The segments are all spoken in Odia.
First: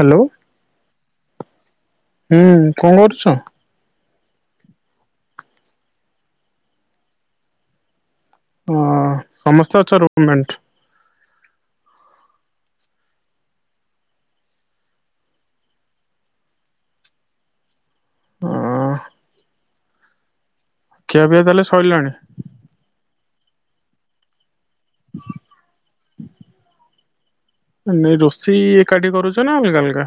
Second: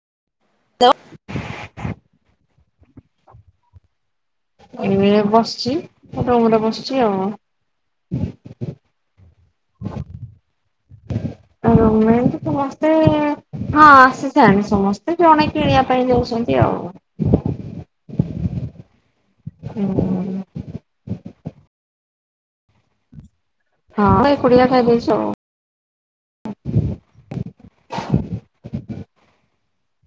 ହାଲୋ। ତ ହୁଁ କଣ କରୁଛୁ? ଏଇ ବସିଛି ଖଟ ଉପରେ ବସିଛି ଆଉ। ହଁ ସମସ୍ତେ ଅଛ ରୁମ ମେଣ୍ଟ। ରୁମ ମେଣ୍ଟ ସମସ୍ତେ ହଁ ଆସିସାଇଲେଣି ସମସ୍ତେ ଜଣେ କିଣିବା ପାଇଁ ଯାଇଛନ୍ତି ଆଉ। ହଁ ହୁଁ। ଖିଆ ପିଆ ତାହେଲେ ସଇଲାଣି। ହଁ। ପୁଡିଆ ଖାଇଦେଇଛ ଆଉ। ନାଇ ରୋଷେଇ ଏକାଠି କରୁଛ ନା ଅଲଗା ଅଲଗା।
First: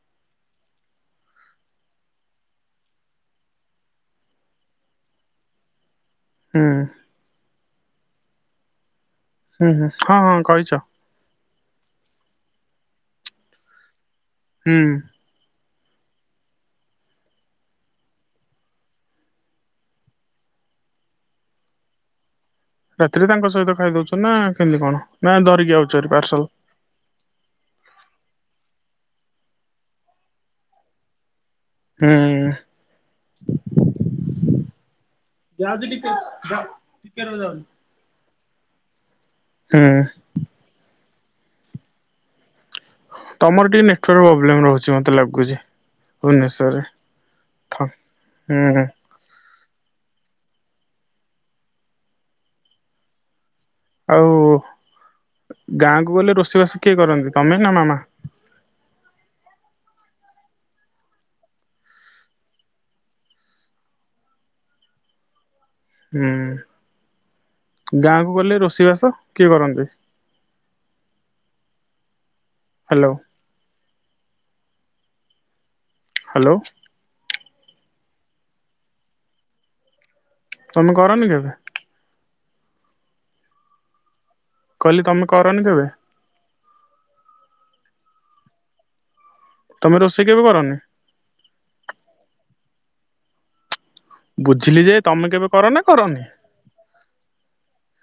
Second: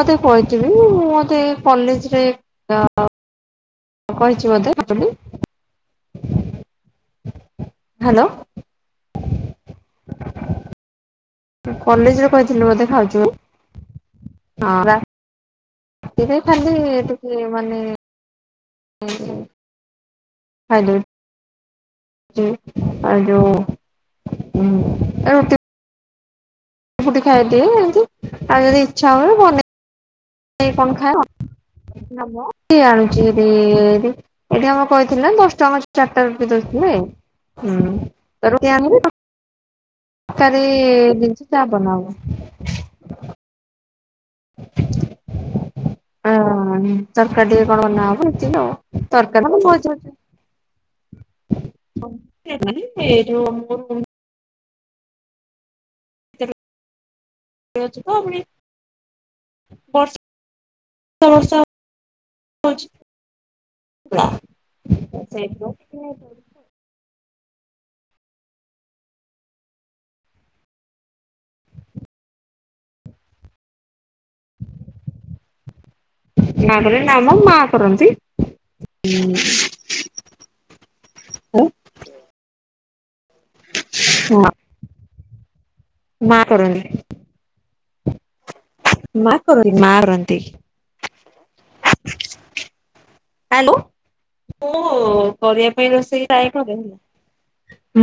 ମୋତେ କହିଥିବି ମୁଁ ତ ଏ କଲେଜରେ ଅ କହିଛି ବୋଧେ ଆପଣଙ୍କୁ। ହୁଁ। ହାଲୋ। ହୁଁ ହୁଁ ହଁ ହଁ କହିଛ। କଲେଜରେ କହିଥିଲି ବୋଧେ ଖାଉଚୁ ବୋଲି। ହୁଁ। ସେଇଟା ଖାଲି ଟିକେ ମାନେ ଏ। ଖାଇଦେବେ। ରାତିରେ ତାଙ୍କ ସହିତ ଖାଇ ଦଉଛ ନା କେମିତି କଣ ନା ଧରିକି ଆଉଛ ହେରି। ପାର୍ସଲ। ରୁ ଫୁଟି ଖାଇଦିଏ ଏମତି ଆଉ ଯଦି ଇଚ୍ଛା ହୁଏ ବନେଇ କଣ ହୁଁ ଖାଅ। ଟି ଆଣୁଛି ବି ଏଠି ଆମର କହିଥିଲି ନା ଦଶଟଙ୍କା ରେ ଚାରଟା ରୁଟି ଦଉଥିଲେ ହୁଁ। ଚାର ଟା ରୁଟି ଆଣିକି। ହୁଁ ତରକାରୀ ବି। ସେଟା ବନା ହବ। ତମର ଟିକେ ମେ ହଁ ଭୁବନେଶ୍ଵରରେ। ତରକାରୀ ଟିକେ କଣ ବନା ହବ ଏତିକି ହୁଁ ଆଉ ତରକାରୀ ଭଜା। ଏ ଯଉ। ଆଉ। ଗାଁକୁ ଗଲେ ଭିତରେ ରୋଷେଇବାସ କିଏ କରନ୍ତି ତମେ ନା ମାମା। ବଷ ବର୍ଷ [inaudible] ନା ସେଠୁ। ହୁଁ। ଗାଁ କୁ ଗଲେ ରୋଷେଇ ବାସ କିଏ କରନ୍ତି। ହ୍ୟାଲୋ। ହ୍ୟାଲୋ [inaudible] ମାଁ କଇଲେ ନାମ ମ କରନ୍ତି ହୁଁ। ତମେ କରନି କେବେ? ହଁ କହିଲି ତମେ କରନି କେବେ? କରନ୍ତି। ମା କରନ୍ତି ମା ତମେ ରୋଷେଇ କରନ୍ତି। କେବେ କରନି? ଆଲୋ ବୁଝିଲି ମୁଁ ଯେ ତମେ କେବେ କର କରିବା ନା ପାଇଁ କରନି ରୋଷେଇ ଟ୍ରାଏ କରେ।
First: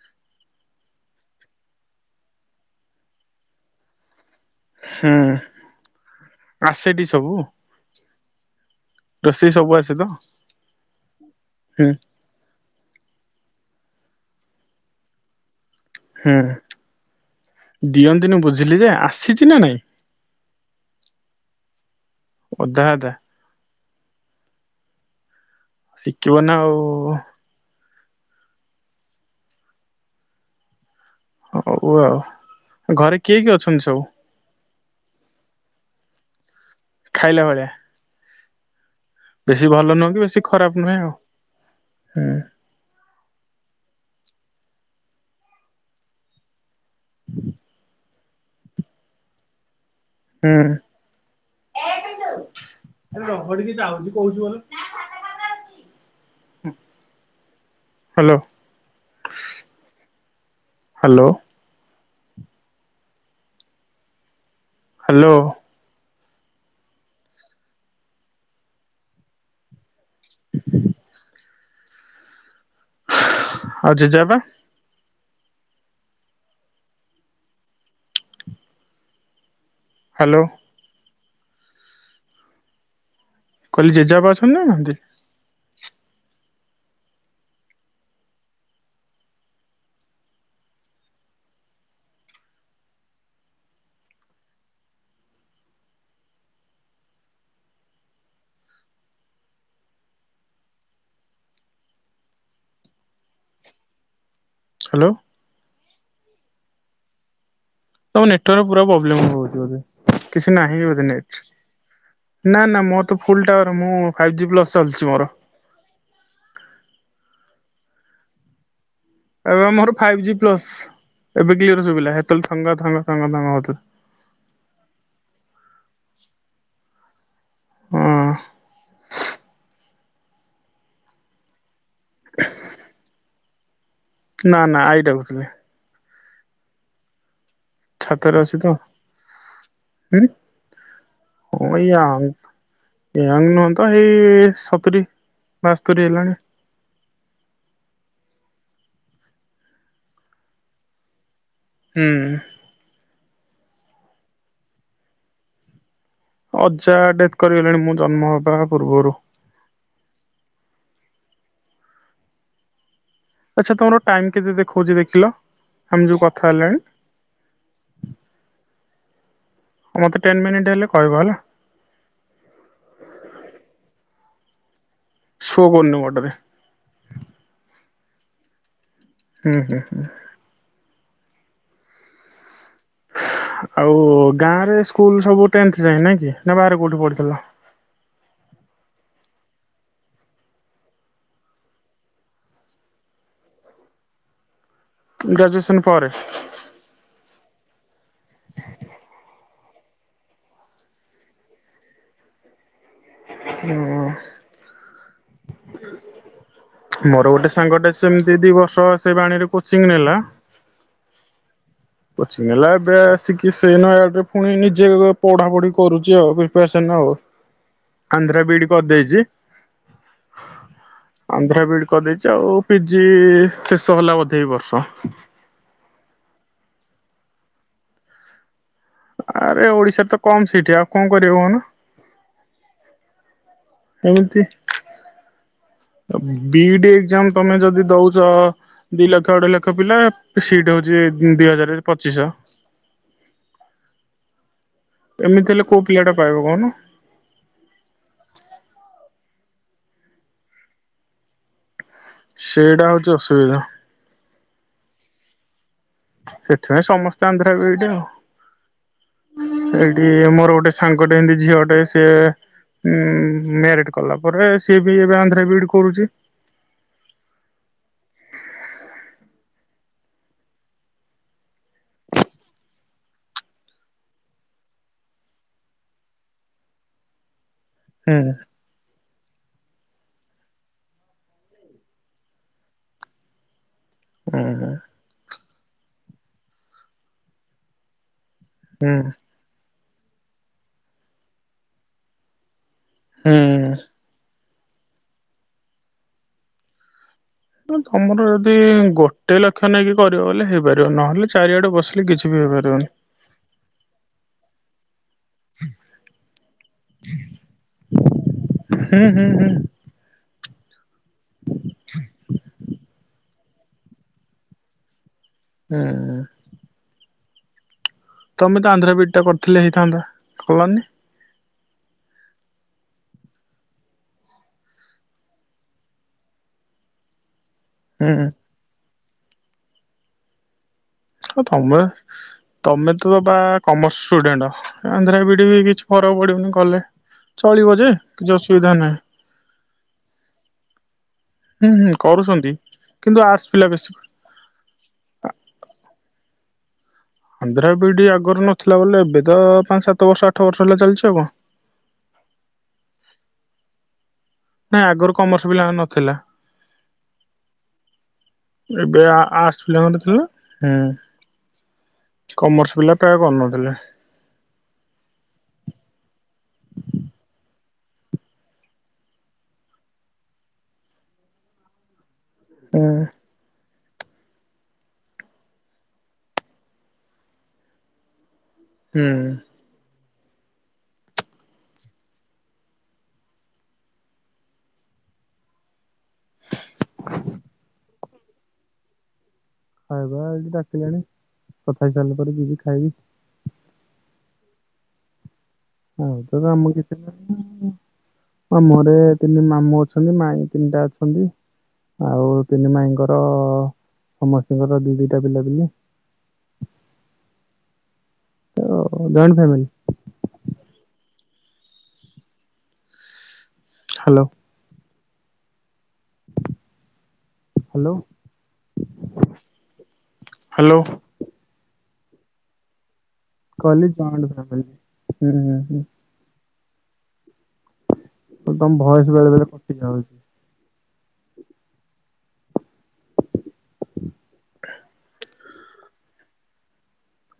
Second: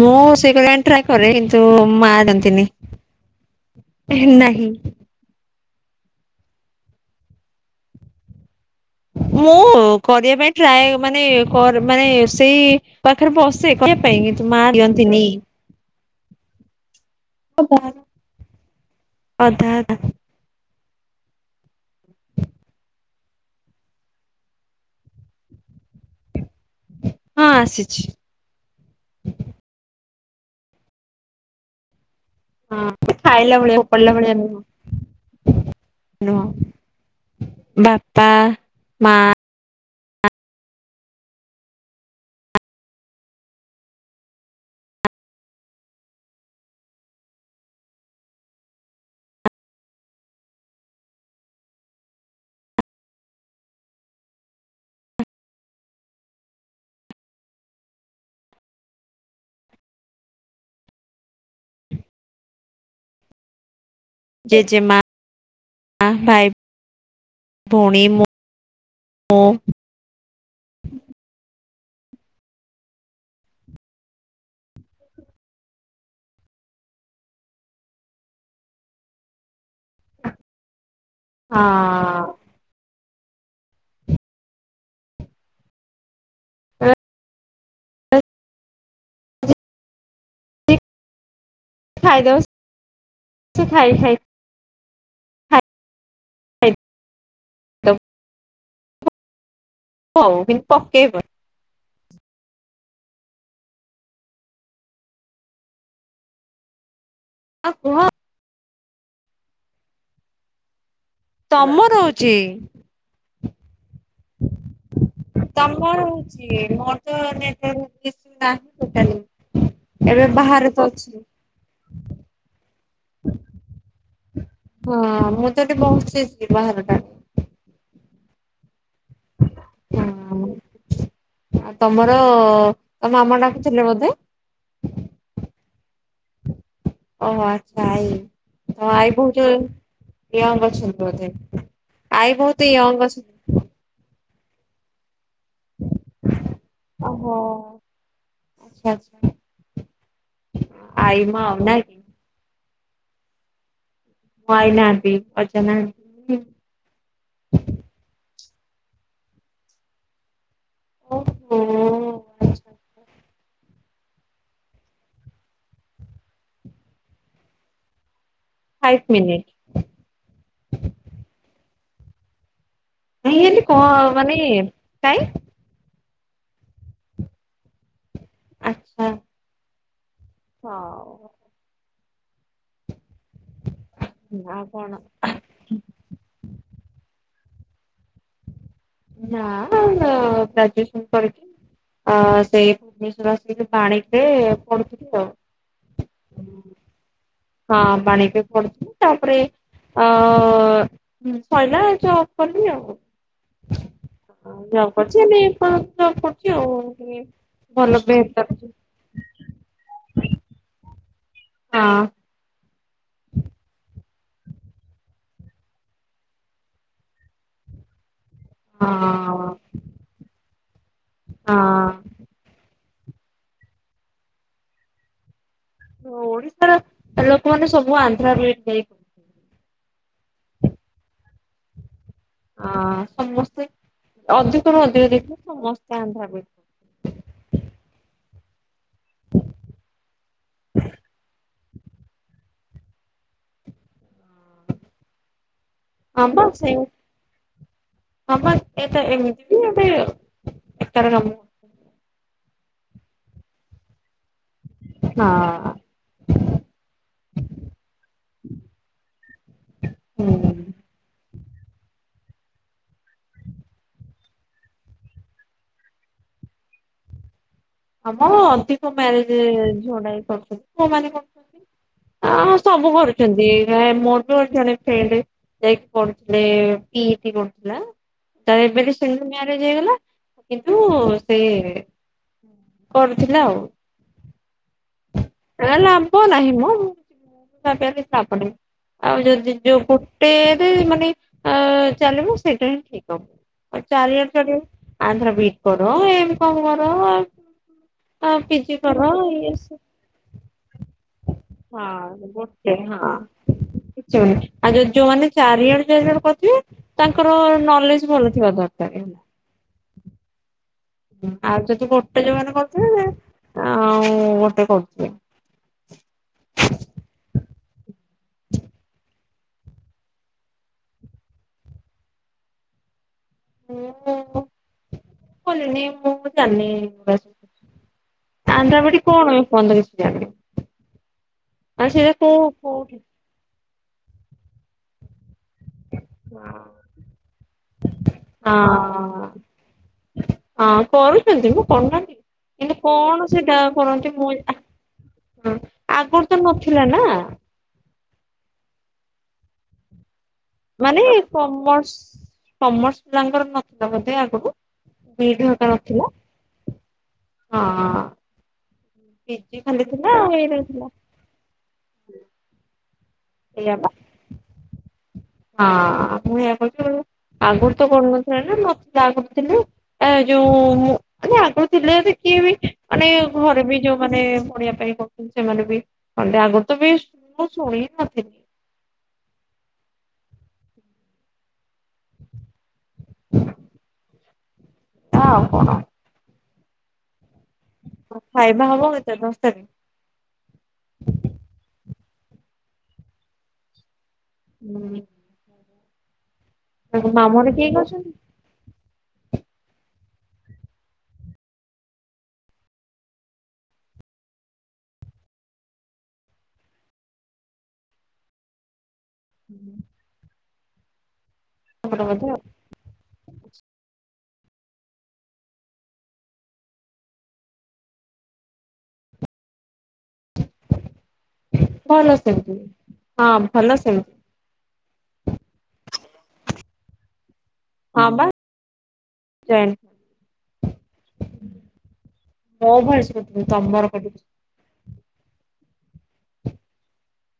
ମୁଁ ରୋସେଇ କରିବାକୁ ଟ୍ରାଏ କରେ କିନ୍ତୁ ମା ଦିଅନ୍ତିନି। ନାହିଁ ହୁଁ ଆସେଟି ସବୁ? ରୋଷେଇ ସବୁ ମୁଁ ଆସେ ତ କରିବା ପାଇଁ ଟ୍ରାଏ ମାନେ ହୁଁ ମାନେ ସେଇ ପାଖରେ ବସେ କହି ପାଇଁ କିନ୍ତୁ ମାଁ ଦିଅନ୍ତିନି। ହୁଁ ଅଧା ଦିଅନ୍ତିନି ବୁଝିଲି ଯେ ଆସିଛି ନା ନାଇଁ? ଅଧା ଅଧା ଅଧା ଶିଖିବ ନା ଆଉ। ହଁ ଆସିଛି। [inaudible] ହଉ ଆଉ। ହଁ ଘରେ କିଏ କିଏ ଖାଇଲା ଭଳିଆ ଅଛନ୍ତି ସବୁ ଫୋପାଡ଼ିଲା ଭଳିଆ ନୁହେଁ। ନୁହଁ ଖାଇଲା ଭଳିଆ ବାପା ମା ବେଶୀ ଭଲନୁ ବେଶୀ ଖରାପ ନୁହେଁ ଆଉ ହୁଁ। ହୁଁ ହାଲୋ ହାଲୋ ଜେଜେମା ହ୍ୟାଲୋ [unintelligible] [inaudible] ଆଉ ଯେଯେ ବାପା ହ୍ୟାଲୋ। ହଁ କଇଲି ଜେଜାପା ଅସଛନ୍ତି ନା ନାହାନ୍ତି। [unintelligible] ଖାଇଦଉ ସେ ଖାଇ ଖାଇ ଖାଇ [unintelligible] ହଉ କିନ୍ତୁ ପକେଇବ ହ୍ୟାଲୋ ଆଉ କୁହ ତମ ନେଟୱର୍କ ପ୍ରୋ ପୁରା ପ୍ରୋବ୍ଲେମ ହେଉଚି ବୋଧେ କିଛି ନାହିଁ ବୋଧେ ନେଟ୍ ତମର ହେଉଚି ଫୁଲ୍ ଟାୱାର ମୁଁ ଫାଇଭ୍ ଜି ପ୍ଲସ୍ ତମର ଚାଲିଛି ମୋର। ହଉଚି ମୋର ତ ନେଟୱର୍କ କିଛି ନାହିଁ ଟୋଟାଲି। ଏବେ ଆମର ଫାଇଭ ଏବେ ଜି ପ୍ଲସ୍ ବାହାରେ ତ ଅଛି ଏବେ କ୍ଲୀୟର ସୁଭିଲା ସେତେବେଳେ ଥଙ୍ଗ ଥଙ୍ଗ ଥଙ୍ଗ ଥଙ୍ଗ ହଉଥିଲା ବହୁତ ଷ୍ଟୀଟ ବାହାର ଟାରେ ହଁ ହଁ ତମର ତ ମାମା ଟାକୁ ଥିଲେ ବୋଧେ ନା ନା ଆଇ ଡାକୁଥିଲେ ଓହୋ ଆଇ ତ ଛାତରେ ଅଛି ତ। ଆଇ ବହୁତ ହୁଁ ୟଙ୍ଗ ଅଛନ୍ତି ବୋଧେ ହଁ ଏଇ ଆଈ ୟାଙ୍ଗ ବହୁତ ୟଙ୍ଗ ଅଛନ୍ତି ସତରେ ବାସ୍ତୋରି ହେଲାଣି ଓହୋ। ଆଚ୍ଛା ଆଚ୍ଛା। ନାଇଁ କି ହୁଁ। ମୋ ଆଇ ନାହାନ୍ତି ଅଜା ନାହା ଅଜା ଡେଥ୍ କରିଗଲେଣି ମୁଁ ଜନ୍ମ ହ ବା ପୂର୍ବରୁ। ଓହୋ ଆଛା। ଆଚ୍ଛା ତମର ଟାଇମ୍ କେତେ ଦେଖଉଚି ଦେଖିଲ ଆମେ ଯୋଉ କଥା ହେଲେଣି? Five minute. ମୋତେ ଟେନ୍ ମିନିଟ ହେଲେ କହିବ ହେଲା । ନା‌ହିଁ ହେମିତି କ ମାନେ କାଇଁ ସୋ କରୁନି ମୋ ଟାରେ। ଆକ୍ ହୁଁ ହୁଁ ହୁଁ। ଆଉ ଗାଁ ନା ରେ କଣ ସ୍କୁଲ ସବୁ ଟେନଥ୍ ଯାଏ ନାଇଁ କି ନା ବାହାରେ କୋଉଠି ପଢିଥିଲ । ନା ଗ୍ରାଜୁଏସନ କରିକି ସେଇ ଭୁବନେଶ୍ଵର ଆସି ବାଣିରେ ଗ୍ରାଜୁଏସନ୍ ପରେ। ହଁ ବାଣିକେ ପଡୁଥିଲି ତାପରେ ଅ ଶଇଲା ଜବ୍ କଲି ଆଉ। ହ ଜବ୍ କରିଛି ଏବେ ଜବ୍ କରୁଛି ଆଉ ଟିକେ ମୋର ଗୋଟେ ସାଙ୍ଗଟେ ଭଲ ସେମତି ଦି ବେହେତର ବର୍ଷ ସେ ବାଣୀରେ କୋଚିଂ ନେଲା । ହଁ କୋଚିଙ୍ଗ ନେଲା ଏବେ ଆସିକି ସେ ନୟାଗଡ଼ ରେ ପୁଣି ନିଜେ ପଢାପଢି କରୁଚି ଆଉ ପ୍ରିପ୍ରେୟାସନ୍ ଆଉ। ଆନ୍ଧ୍ରା ବି ଡି କରିଦେଇଚି। ହଁ ଆନ୍ଧ୍ରା ବି ଡି ହଁ କରିଦେଇଚି ଆଉ ପିଜି ଶେଷ ହେଲା ବୋଧେ ଏଇ ବର୍ଷ। ଓଡିଶାର ଲୋକ ମାନେ ସବୁ ଆନ୍ଧ୍ରା ବି ଏ ଡ୍ ଯାଇ ଆରେ ଓଡିଶାର ତ କମ ସିଟି ଆଉ କଣ କରିବେ କଉନ? ଅ ସମ ଏମିତି ସମସ୍ତେ Andhra BEd B D exam ତମେ ଯଦି ଦଉଚ ଦି ଲକ୍ଷ ଅଢେଇ ଲକ୍ଷ ପିଲା ସିଟ ହଉଛି ଦି ହଜାର। ପଚିଶଅ। ଏମିତି ହେଲେ କୋଉ ପିଲା ଟା ହଁ ପାଇବ ବା କହୁନ? ସେଇ ହଁ ବା [unintelligible] ବେକାର କାମ। ସେଇଟା ହଉଚି ଅସୁବିଧା। ହଁ । ସେଥିପାଇଁ ସମସ୍ତେ ଆନ୍ଧ୍ରା ବି ଡି ଆଉ। ଏଇଠି ମୋର ଗୋଟେ ସାଙ୍ଗଟ ଏମିତି ଝିଅ ଟେ ସିଏ ଉ ମ୍ୟାରିଟ କଲା ପରେ ସିଏ ବି ଏବେ ଆନ୍ଧ୍ର ବିିଡ କରୁଛି। ଆମ ଅଧିକ ମ୍ୟାରେଜ ଝଡ କରୁଛନ୍ତି ପଅ ମାନ କରୁଛନ୍ତି ସବୁ କରୁଛନ୍ତି ମୋର ବି ଯାଇକି ପୁଥିଲେ ପି ହୁଁ ତ ଏବେ [inaudible] ସେ ମାରେଜ ହେଇଗଲା କିନ୍ତୁ ସେ କରୁଥିଲା ଆଉ। ହୁଁ ହୁଁ। ଲାଭ ନାହିଁ ମୁଁ ତାପ ହୁଁ ଆଉ ଯଦି ଯୋଉ ଗୋଟେରେ ମାନେ ଅ ଚାଲିବ ସେଇଟା ହୁଁ ଠ ଚାରି ହଜାର [inaudible] ଆଧ୍ର ବିଟ କଡ଼ ଏମି କାମ କରର [inaudible] ତମର ଯଦି ଗୋଟେ ଇଏ ଲକ୍ଷ ସେ ନେଇାଇକି କରିବ ବ ହେଇପାରିବ ନହେଲେ ଚାରିଆଡେ ବସିଲେ ହଁ କିଛି ବି ହେଇପାରିବନି ହ [inaudible] ଯୋଉମାନେ ଚାରି ଜଣ ଚାରି ଜଣ କରିିବେ ତାଙ୍କର ନଲେଜ ଭଲ ଥିବା ଦରକାର ହୁଁ ହୁଁ ହୁଁ ହେଲା ଆଉ ଯଦି ଗୋଟେ ଯୋଉ ମାନ କରିିବେ ହ ଗୋଟେ ହୁଁ। ତମେ ତା ଆନ୍ଧରେ ବିଇଟା କରିଥିଲି ହେଇଥାନ୍ତା କଲାନି। ମୁଁ କଲନି ମୁଁ ଜାଣିନି ବା ହୁଁ। ଆନ୍ଦ୍ରାପଡି କଣ ଆ ଫୋନ ତ କିଛି ଜାଣି ହଁ ତମର ତମେ କୋଉଠି ତ ବା କମର୍ସ ଷ୍ଟୁଡେଣ୍ଟ ଆ ବି ଡ୍ କିଛି ଖରାକୁ ପଡିବନି କଲେ ଚଳିବ ଯେ କିଛି ଅସୁବିଧା ନାହିଁ। ହଁ ମୁଁ ହୁଁ ହୁଁ କରନାହାନ୍ତି କରୁଛନ୍ତି କିନ୍ତୁ କିନ୍ତୁ କଣ ଆର୍ଟସ ଗା ପିଲା ବେଶୀ କରନ୍ତି ମୁ ଆଗ ନଥିଲା ନା ଅନ୍ଦ୍ର ବିଡି ଆ ର ନଥିଲା ବୋଲେ ଏବେ ତ ପାଞ୍ଚ ସାତ ବର୍ଷ ବର୍ଷ ହେଲା ମାନେ ଚାଲିଛି ଆଉ କଣ। କମର୍ସ କମର୍ସ ପିଲାଙ୍କର ନ ନାଇଁ ଆଗରୁ ମତେ କମର୍ସ ବିଧଟ ପିଲାଙ୍କର ନଥିଲା ହଁ। ଏବେ ଆର୍ଟସ୍ ପିଜି ଖାଲି ପିଲାଙ୍କରେ ଥିଲା ଆଉ ଏଇଟା ଥିଲା ହୁଁ କମର୍ସ ପିଲା ପ୍ରାୟ ଏଇଆ କରୁନଥିଲି। ପା। ହଁ ମୁଁ ଏଇଆ କହୁଥିଲି କହୁଥିଲି ଆଗରୁ ତ କରୁନଥିଲେ ନା ମତେ ଆଗରୁ ଥିଲି ଏ ଯୋଉ ମୁଁ ମାନେ ଆଗରୁ ଥିଲେ ବି କିଏ ବି ହୁଁ। ମାନେ ଘରେ ବି ଯୋଉ ମାନେ ଶୁଣିବା ପାଇଁ କହୁଛନ୍ତି ସେମାନେ ବି କଅନ୍ତି ଆଗରୁ ତ ବି ମୁଁ ଶୁଣି ହିଁ ନଥିଲି। ହୁଁ। ହଁ କଣ? ହଁ ଖାଇବା ହବ ଚାରି ପାଞ୍ଚଟାରେ? ଖାଇବା ଏଇଠି ଡାକିଲେଣି କଥା ହେଇ ସାରିଲା ପରେ ଯିବି ଖାଇବି। ହୁଁ। ହଉ। ତମେ ଆମକୁ କିଛି ମାମୁଁ ଘରେ କିଏ କହୁନ କିଏ ଅଛନ୍ତି? ଆମଘରେ ତିନି ମାମୁଁ ଅଛନ୍ତି ମାଇଁ ତିନିଟା ଅଛନ୍ତି ଆଉ ତିନି ମାଇଁଙ୍କର ସମସ୍ତିଙ୍କର ଦି ଦିଟା ପିଲାପିଲି। Joint family. [unintelligible] Hello. Hello hello. ଭଲ ସେମିତି। ହଁ ଭଲ କହିଲି ସେମିତି ଜଏଣ୍ଟ ଫ୍ୟାମିଲି। ହୁଁ ହୁଁ ହୁଁ। ହଁ ବା ତମ ଭଏସ ବେଳେ ବେଳେ ଜଏଣ୍ଟ କଟି ଯାଉଛି। [inaudible] ମୋ ଭଏସ କଟୁନି ତମର କଟୁଚି।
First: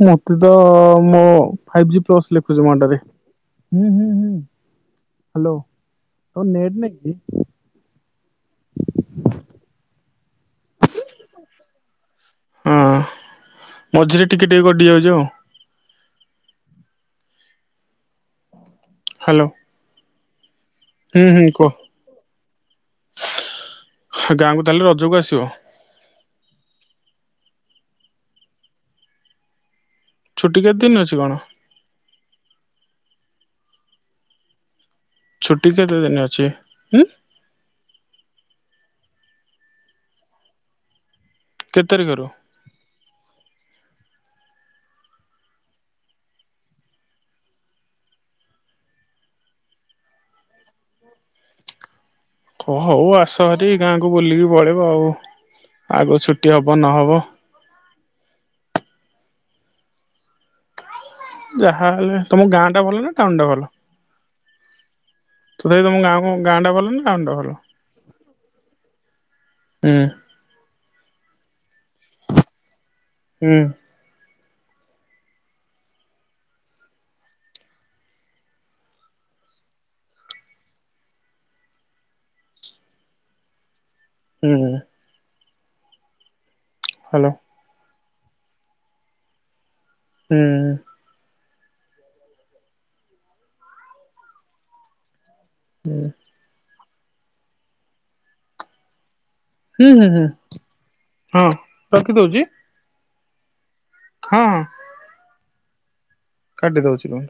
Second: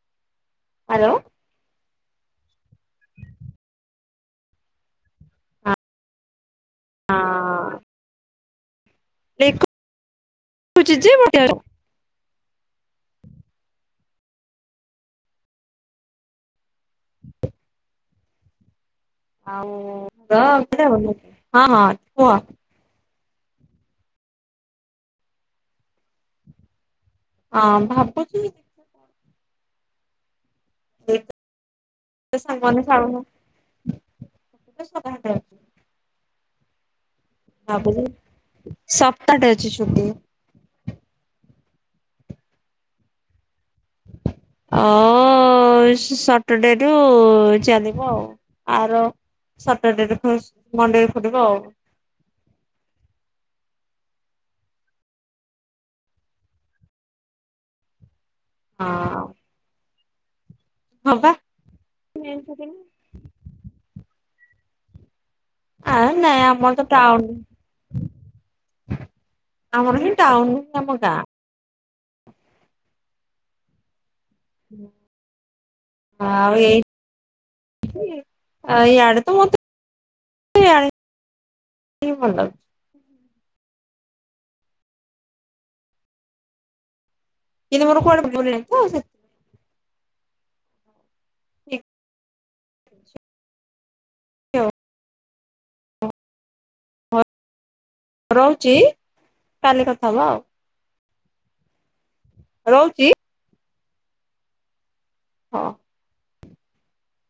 ହଁ। ତ ହ୍ୟାଲୋ ମୋ ଫାଇଭ୍ ଜି ଲେଖୁଛି ମଣ୍ଡରେଁ ହୁଁ ହୁଁ ହୁଁ ହାଲୋ। ନେଟ୍ ନାହିଁ କି? ଦେଖ [unintelligible] ହଁ ମଝିରେ ଟିକେ ଟିକେ ଗଡ଼ି ଯାଉଛି ଆଉ। ହ୍ୟାଲୋ ଆଉ ହଁ। ହୁଁ ହୁଁ ହଁ କୁହ। ହଁ କୁହ? ଗାଁକୁ ତାହେଲେ ରଜକୁ ଆସିବ। [inaudible] ହଁ ଭାବୁଚି ଦେଖିଆ କଣ ଛୁଟି କେତେ ଦିନ ଅଛି କଣ? [inaudible] ସାଙ୍ଗମାନେ ଛାଡୁନୁ ଛୁଟି କେତେ ଦିନ ଅଛି? ଉଁ। ବାପ ସପ୍ତାଟେ ଅଛି ଛୁଟି। କେତେ ତାରିକରୁ? ଅ ସଟରଡେରୁୁ ଚାଲିବ ଆଉ ଆର ସଟରଡେରେ ମଣ୍ଡେରେ ଖୋଲିବ ଆଉ। କ ହଉ ଆସ ହରି ଗାଁକୁ ବୁଲିକି ପଳେଇବ ଆଉ ଆଗ ଛୁଟି ହବ ନହବ। ହଁ। ହଁ ବା ଯାହା ହେଲେ ତମ ଗାଁ ଟା ଭଲ ନା ଟାଉନ ଟା ଭଲ? ତତଥାପି ଆ ତମ ଗାଁ ନାଇଁ ଆମର ଗାଁଟା ତ ଭଲ ନା ଟାଉନ ଗାଉଁନ ଟା ଭଲ? ହୁଁ ଆମର ହିଁ ଟାଉନ ଆମ ଗାଁ। ଉଁ। ହଁ ଆଉ ଏଇ ଇଆଡେ ତ ମତେ [unintelligible] ହୁଁ। ହାଲୋ। କିନ୍ତୁ ମୋର କୁଆଡେ ଭୁଲ୍ ନାହିଁ ହୁଁ ସେ ହୁଁ। ସେଥିପାଇଁ ଆଉ। ହୁଁ। ହ ରୋହୁଚି। କାଲି ହୁଁ ହୁଁ କଥା ହୁଁ ହବା ଆଉ। ହଁ। ରଖି ଦଉଚି। ରହୁଛି ହଁ। ହଁ। କାଟି ଦଉଛି କଣ?